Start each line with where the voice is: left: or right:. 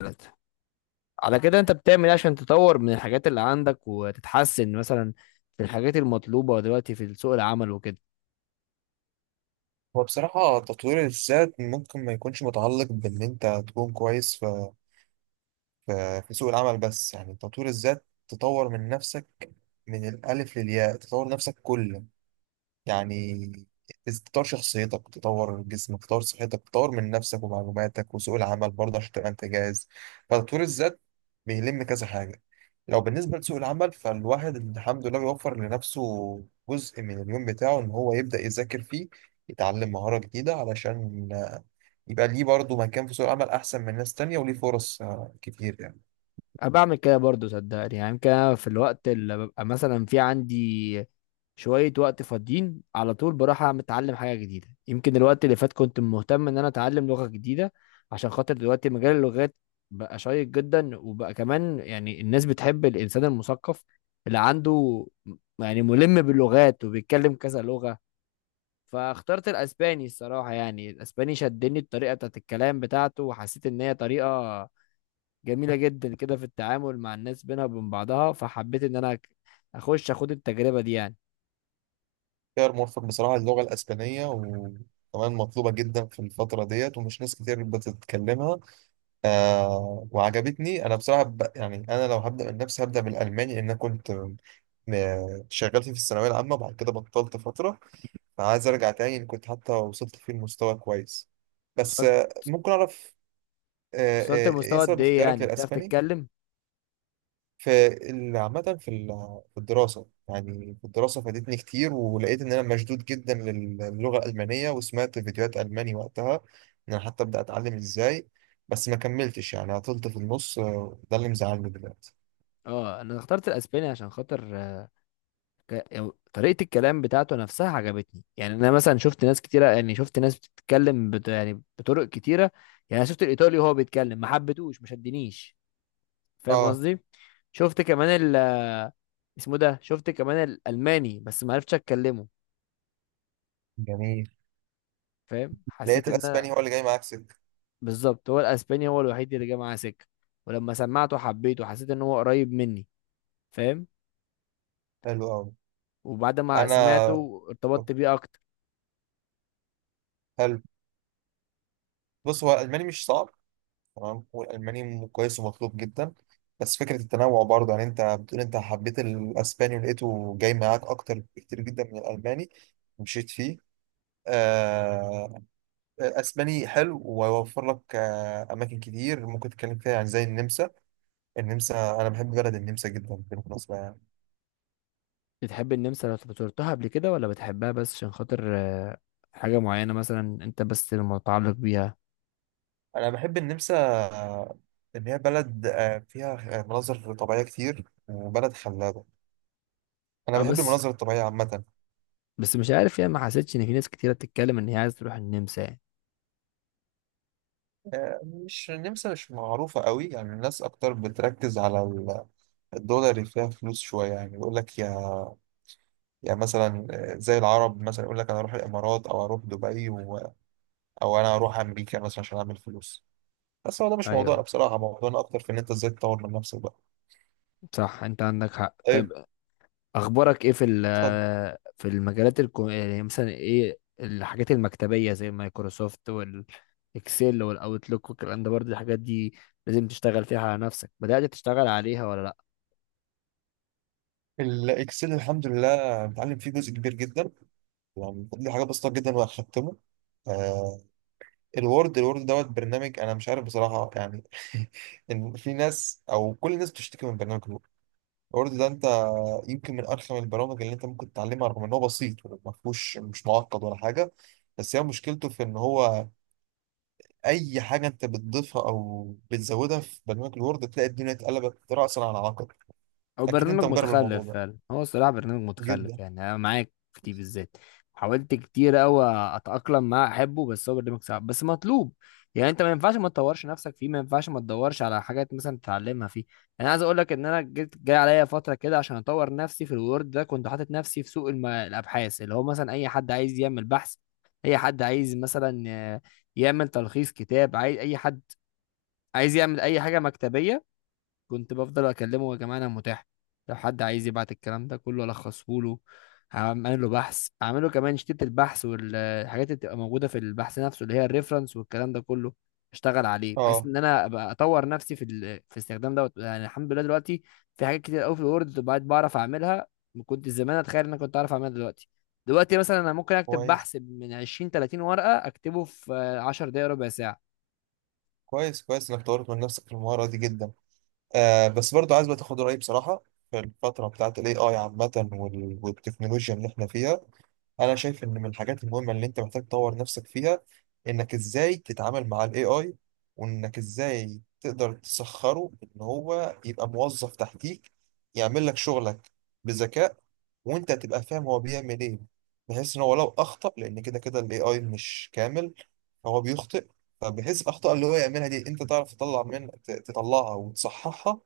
left: ثلاثة. على كده انت بتعمل ايه عشان تطور من الحاجات اللي عندك وتتحسن مثلا في الحاجات المطلوبة دلوقتي في سوق العمل وكده؟
right: هو بصراحة تطوير الذات ممكن ما يكونش متعلق بإن أنت تكون كويس في في سوق العمل، بس يعني تطوير الذات تطور من نفسك من الألف للياء، تطور نفسك كله. يعني تطور شخصيتك، تطور جسمك، تطور صحتك، تطور من نفسك ومعلوماتك وسوق العمل برضه عشان تبقى أنت جاهز. فتطوير الذات بيلم كذا حاجة. لو بالنسبة لسوق العمل فالواحد الحمد لله بيوفر لنفسه جزء من اليوم بتاعه إن هو يبدأ يذاكر فيه، يتعلم مهارة جديدة علشان يبقى ليه برضه مكان في سوق العمل أحسن من ناس تانية وليه فرص كتير يعني.
left: انا بعمل كده برضو صدقني، يعني يمكن انا في الوقت اللي ببقى مثلا عندي شوية وقت فاضيين على طول بروح اتعلم حاجة جديدة. يمكن الوقت اللي فات كنت مهتم ان انا اتعلم لغة جديدة، عشان خاطر دلوقتي مجال اللغات بقى شيق جدا، وبقى كمان يعني الناس بتحب الانسان المثقف اللي عنده يعني ملم باللغات وبيتكلم كذا لغة. فاخترت الاسباني، الصراحه يعني الاسباني شدني الطريقه بتاعت الكلام بتاعته، وحسيت ان هي طريقه جميله جدا كده في التعامل مع الناس بينها وبين بعضها، فحبيت ان انا اخش اخد التجربه دي يعني.
right: خيار موفق بصراحة اللغة الأسبانية، وكمان مطلوبة جدا في الفترة ديت ومش ناس كتير بتتكلمها. آه، وعجبتني. أنا بصراحة يعني أنا لو هبدأ من نفسي هبدأ بالألماني، لأن أنا كنت شغال فيه في الثانوية العامة وبعد كده بطلت فترة، فعايز أرجع تاني إن كنت حتى وصلت فيه لمستوى كويس. بس
left: وصلت.
right: ممكن أعرف
left: وصلت
right: إيه
left: لمستوى قد
right: سبب
left: ايه
right: اختيارك
left: يعني بتعرف
right: للأسباني؟
left: تتكلم؟
right: فعامة في في الدراسة، يعني في الدراسة فادتني كتير ولقيت إن أنا مشدود جدا للغة الألمانية، وسمعت فيديوهات ألماني وقتها إن أنا حتى أبدأ أتعلم إزاي. بس ما كملتش، يعني عطلت في النص. ده اللي مزعلني دلوقتي.
left: اه انا اخترت الاسباني عشان خاطر يعني طريقه الكلام بتاعته نفسها عجبتني. يعني انا مثلا شفت ناس كتيره، يعني شفت ناس بتتكلم يعني بطرق كتيره. يعني أنا شفت الايطالي وهو بيتكلم ما حبيتهوش، ما شدنيش. فاهم
right: اه،
left: قصدي؟ شفت كمان ال، اسمه ده، شفت كمان الالماني بس ما عرفتش اتكلمه.
right: جميل.
left: فاهم؟ حسيت
right: لقيت
left: ان
right: الأسباني هو اللي جاي معاك سكة.
left: بالظبط هو الاسباني هو الوحيد اللي جه معاه سكه. ولما سمعته حبيته، حسيت ان هو قريب مني. فاهم؟
right: حلو أوي.
left: وبعد ما
right: أنا،
left: سمعته
right: طب،
left: ارتبطت بيه اكتر.
right: حلو. بص، هو الألماني مش صعب، تمام، والألماني كويس ومطلوب جدا. بس فكرة التنوع برضه، يعني أنت بتقول أنت حبيت الأسباني ولقيته جاي معاك أكتر بكتير جدا من الألماني ومشيت فيه. آه، أسباني حلو ويوفر لك أماكن كتير ممكن تتكلم فيها، يعني زي النمسا. النمسا أنا بحب بلد النمسا جدا بالمناسبة، يعني
left: بتحب النمسا لو زرتها قبل كده، ولا بتحبها بس عشان خاطر حاجه معينه مثلا انت بس المتعلق بيها؟
right: أنا بحب النمسا. آه، إن هي بلد فيها مناظر طبيعية كتير وبلد خلابة. أنا
left: اه
right: بحب
left: بس،
right: المناظر الطبيعية عامة.
left: بس مش عارف يعني ما حسيتش ان في ناس كتيره بتتكلم ان هي عايزه تروح النمسا يعني.
right: مش النمسا مش معروفة قوي، يعني الناس أكتر بتركز على الدولار، اللي فيها فلوس شوية، يعني يقول لك يا مثلا، زي العرب مثلا يقول لك أنا أروح الإمارات أو أروح دبي أو أنا أروح أمريكا مثلا عشان أعمل فلوس. بس هو ده مش موضوعنا
left: ايوه،
right: بصراحة، موضوعنا أكتر في إن أنت إزاي تطور من نفسك بقى.
left: صح، انت عندك حق.
right: طيب
left: طيب، اخبارك ايه في
right: اتفضل.
left: في المجالات يعني مثلا ايه الحاجات المكتبيه زي مايكروسوفت والاكسل والاوتلوك والكلام ده؟ برضه الحاجات دي لازم تشتغل فيها على نفسك، بدأت تشتغل عليها ولا؟
right: الإكسل الحمد لله بتعلم فيه جزء كبير جدا، يعني دي حاجة بسيطة جدا وهختمه. الوورد، الوورد دوت برنامج انا مش عارف بصراحه يعني، ان في ناس او كل الناس بتشتكي من برنامج الوورد. الوورد ده انت يمكن من ارخم البرامج اللي انت ممكن تتعلمها، رغم ان هو بسيط وما فيهوش، مش معقد ولا حاجه. بس هي مشكلته في ان هو اي حاجه انت بتضيفها او بتزودها في برنامج الوورد تلاقي الدنيا اتقلبت راسا على عقب.
left: او
right: اكيد انت
left: برنامج
right: مجرب الموضوع
left: متخلف
right: ده
left: فعلا هو، الصراحه برنامج متخلف،
right: جدا.
left: يعني انا معاك في دي بالذات. حاولت كتير قوي اتاقلم معاه احبه، بس هو برنامج صعب بس مطلوب. يعني انت ما ينفعش ما تطورش نفسك فيه، ما ينفعش ما تدورش على حاجات مثلا تتعلمها فيه. يعني انا عايز اقول لك ان انا جاي عليا فتره كده عشان اطور نفسي في الوورد ده. كنت حاطط نفسي في سوق الابحاث، اللي هو مثلا اي حد عايز يعمل بحث، اي حد عايز مثلا يعمل تلخيص كتاب، عايز اي حد عايز يعمل اي حاجه مكتبيه. كنت بفضل اكلمه يا جماعه انا متاح، لو حد عايز يبعت الكلام ده كله الخصه له، هعمل له بحث، اعمله كمان شتيت البحث والحاجات اللي بتبقى موجوده في البحث نفسه اللي هي الريفرنس والكلام ده كله. اشتغل عليه بحيث
right: اه،
left: ان انا ابقى اطور نفسي في في الاستخدام دوت. يعني الحمد لله دلوقتي في حاجات كتير قوي في الوورد بقيت بعرف اعملها، ما كنت زمان اتخيل ان انا كنت اعرف اعملها دلوقتي. دلوقتي مثلا انا ممكن اكتب
right: كويس.
left: بحث من 20 30 ورقه اكتبه في 10 دقائق ربع ساعه.
right: كويس كويس انك طورت من نفسك في المهاره دي جدا. آه، بس برضو عايز بقى تاخد رأيي بصراحة. في الفترة بتاعت ال AI عامة والتكنولوجيا اللي احنا فيها، أنا شايف إن من الحاجات المهمة اللي أنت محتاج تطور نفسك فيها إنك إزاي تتعامل مع ال AI، وإنك إزاي تقدر تسخره إن هو يبقى موظف تحتيك يعمل لك شغلك بذكاء، وأنت تبقى فاهم هو بيعمل إيه. بحيث إن هو لو أخطأ، لأن كده كده ال AI مش كامل، هو بيخطئ. فبحيث الأخطاء اللي هو يعملها دي أنت تعرف تطلع من تطلعها وتصححها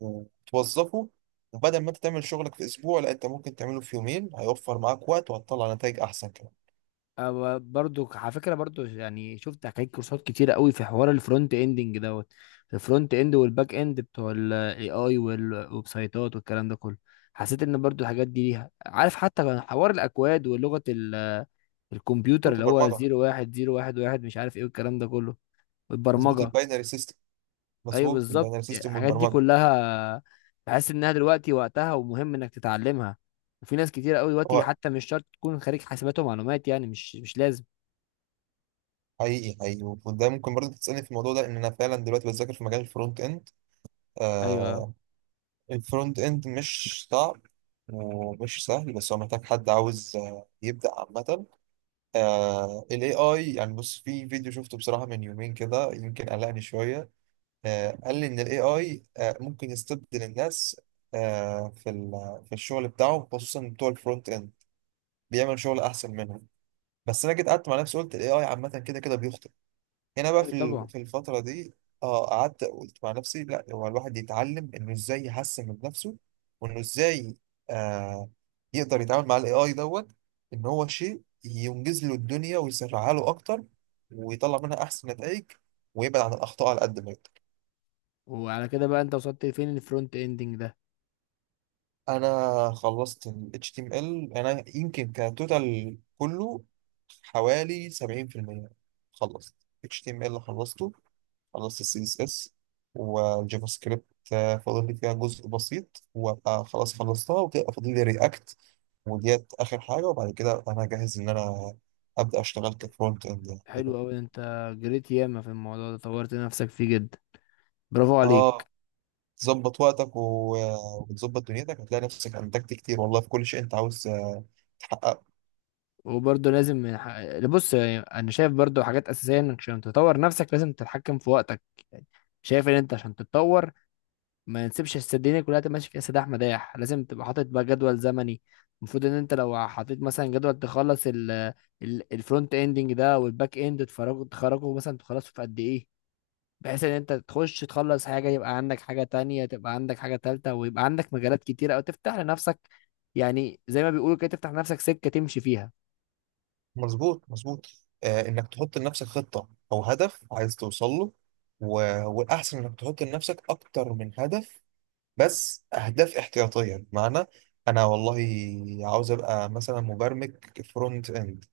right: وتوظفه. وبدل ما انت تعمل شغلك في اسبوع، لا، انت ممكن تعمله في يومين، هيوفر معاك وقت وهتطلع نتائج احسن كمان.
left: أو برضو على فكره، برضو يعني شفت حكايه كورسات كتيره قوي في حوار الفرونت اندنج دوت. الفرونت اند والباك اند بتوع الاي اي والويب سايتات والكلام ده كله، حسيت ان برضو الحاجات دي ليها، عارف، حتى كان حوار الاكواد ولغه الكمبيوتر
right: مظبوط
left: اللي هو
right: البرمجه.
left: زيرو واحد زيرو واحد واحد مش عارف ايه والكلام ده كله.
right: مظبوط
left: والبرمجه،
right: الباينري سيستم.
left: ايوه
right: مظبوط
left: بالظبط.
right: الباينري
left: يعني
right: سيستم
left: الحاجات دي
right: والبرمجه.
left: كلها بحس انها دلوقتي وقتها ومهم انك تتعلمها. وفي ناس كتير قوي دلوقتي
right: هو
left: حتى مش شرط تكون خريج حاسبات ومعلومات، يعني مش لازم.
right: حقيقي حقيقي، وده ممكن برضه تسالني في الموضوع ده، ان انا فعلا دلوقتي بذاكر في مجال الفرونت اند.
left: ايوه،
right: آه، الفرونت اند مش صعب ومش سهل، بس هو محتاج حد عاوز يبدأ عامة. آه، ال AI يعني، بص، في فيديو شفته بصراحة من يومين كده يمكن قلقني شوية. قال لي ان الاي اي ممكن يستبدل الناس في في الشغل بتاعهم، خصوصا بتوع الفرونت اند، بيعمل شغل احسن منهم. بس انا جيت قعدت مع نفسي قلت الاي اي عامه كده كده بيخطئ هنا بقى
left: أيوة
right: في
left: طبعا.
right: في الفتره دي. اه، قعدت قلت مع نفسي لا، هو الواحد يتعلم انه ازاي يحسن من نفسه، وانه ازاي آه، يقدر يتعامل مع الاي اي دوت ان هو شيء ينجز له الدنيا ويسرعها له اكتر ويطلع منها احسن نتائج ويبعد عن الاخطاء على قد ما يقدر.
left: وعلى كده بقى انت وصلت فين الفرونت اندنج ده؟
right: انا خلصت ال HTML. انا يمكن كتوتال كله حوالي 70% خلصت. HTML خلصته، خلصت ال CSS والجافا سكريبت. فاضل لي فيها جزء بسيط وابقى خلاص خلصتها، وتبقى فاضل لي رياكت وديت اخر حاجه، وبعد كده انا جاهز ان انا ابدا اشتغل كفرونت اند
left: حلو
right: يعني.
left: قوي، انت جريت ياما في الموضوع ده، طورت نفسك فيه جدا، برافو عليك.
right: اه، تظبط وقتك وتظبط دنيتك هتلاقي نفسك انتجت كتير والله، في كل شيء انت عاوز تحققه.
left: وبرضه لازم من حق... بص يعني انا شايف برضه حاجات اساسيه، انك عشان تطور نفسك لازم تتحكم في وقتك. يعني شايف ان انت عشان تتطور ما نسيبش الدنيا كلها تبقى ماشي فيها سداح مداح، لازم تبقى حاطط بقى جدول زمني. المفروض ان انت لو حطيت مثلا جدول تخلص الفرونت اندنج ده والباك اند، تفرغه تخرجه مثلا تخلصه في قد ايه، بحيث ان انت تخش تخلص حاجة يبقى عندك حاجة تانية، تبقى عندك حاجة تالتة، ويبقى عندك مجالات كتيرة او تفتح لنفسك، يعني زي ما بيقولوا كده تفتح لنفسك سكة تمشي فيها.
right: مظبوط مظبوط. آه، انك تحط لنفسك خطة او هدف عايز توصل له، و... والاحسن انك تحط لنفسك اكتر من هدف، بس اهداف احتياطية. بمعنى، انا والله عاوز ابقى مثلا مبرمج فرونت اند،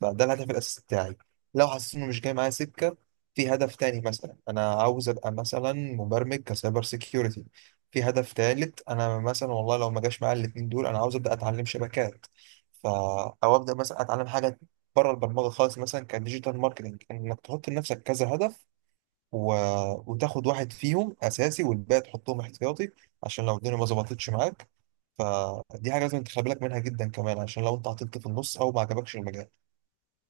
right: فده الهدف الأساسي بتاعي. لو حسيت إنه مش جاي معايا سكة، في هدف تاني، مثلا أنا عاوز أبقى مثلا مبرمج كسايبر سيكيورتي. في هدف تالت، أنا مثلا والله لو ما جاش معايا الاتنين دول أنا عاوز أبدأ أتعلم شبكات. ف أو أبدأ مثلا أتعلم حاجة بره البرمجة خالص، مثلا كديجيتال ماركتنج. إنك تحط لنفسك كذا هدف و... وتاخد واحد فيهم أساسي والباقي تحطهم احتياطي، عشان لو الدنيا ما ظبطتش معاك. فدي حاجة لازم تخلي بالك منها جدا كمان، عشان لو أنت عطلت في النص أو ما عجبكش المجال.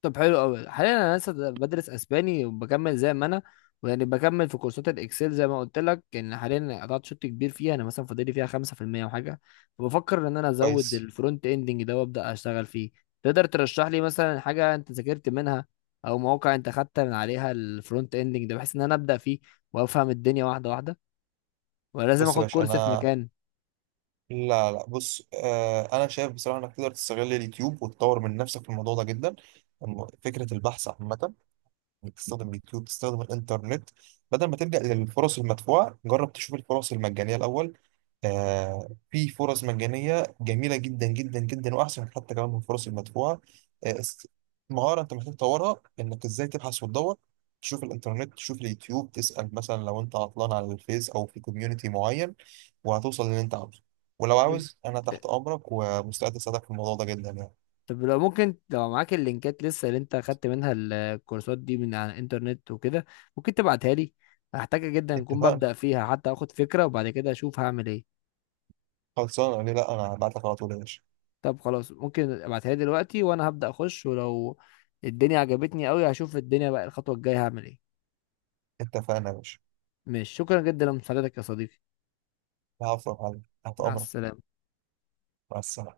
left: طب حلو قوي. حاليا انا لسه بدرس اسباني وبكمل زي ما انا، ويعني بكمل في كورسات الاكسل زي ما قلت لك، ان حاليا قطعت شوط كبير فيها، انا مثلا فاضلي فيها 5% وحاجه. فبفكر ان انا ازود
right: كويس.
left: الفرونت اندنج ده وابدا اشتغل فيه. تقدر ترشح لي مثلا حاجه انت ذاكرت منها او مواقع انت خدت من عليها الفرونت اندنج ده، بحيث ان انا ابدا فيه وافهم الدنيا واحده واحده؟ ولا لازم
right: بص يا
left: اخد
right: باشا
left: كورس في
right: انا،
left: مكان؟
right: لا لا، بص، آه، انا شايف بصراحه انك تقدر تستغل اليوتيوب وتطور من نفسك في الموضوع ده جدا. فكره البحث عامه، بتستخدم اليوتيوب، بتستخدم الانترنت. بدل ما تلجأ للفرص المدفوعة جرب تشوف الفرص المجانية الأول. آه، في فرص مجانية جميلة جدا جدا جدا وأحسن حتى كمان من الفرص المدفوعة. آه است- مهارة أنت محتاج تطورها إنك إزاي تبحث وتدور، تشوف الإنترنت تشوف اليوتيوب، تسأل مثلا لو أنت عطلان على الفيس أو في كوميونيتي معين، وهتوصل للي أنت عاوزه. ولو عاوز، أنا تحت أمرك ومستعد أساعدك في الموضوع ده جدا يعني.
left: طب لو ممكن، لو معاك اللينكات لسه اللي انت اخدت منها الكورسات دي من على الانترنت وكده، ممكن تبعتها لي؟ هحتاجها جدا، اكون
right: اتفقنا،
left: ببدأ فيها حتى اخد فكرة وبعد كده اشوف هعمل ايه.
right: خلصانة ليه لأ، أنا هبعت لك على طول يا باشا.
left: طب خلاص ممكن ابعتها لي دلوقتي وانا هبدأ اخش، ولو الدنيا عجبتني قوي هشوف الدنيا بقى الخطوة الجاية هعمل ايه.
right: اتفقنا يا باشا.
left: ماشي، شكرا جدا لمساعدتك يا صديقي.
right: العفو يا معلم، تحت
left: مع
right: أمرك.
left: السلامة.
right: مع السلامة.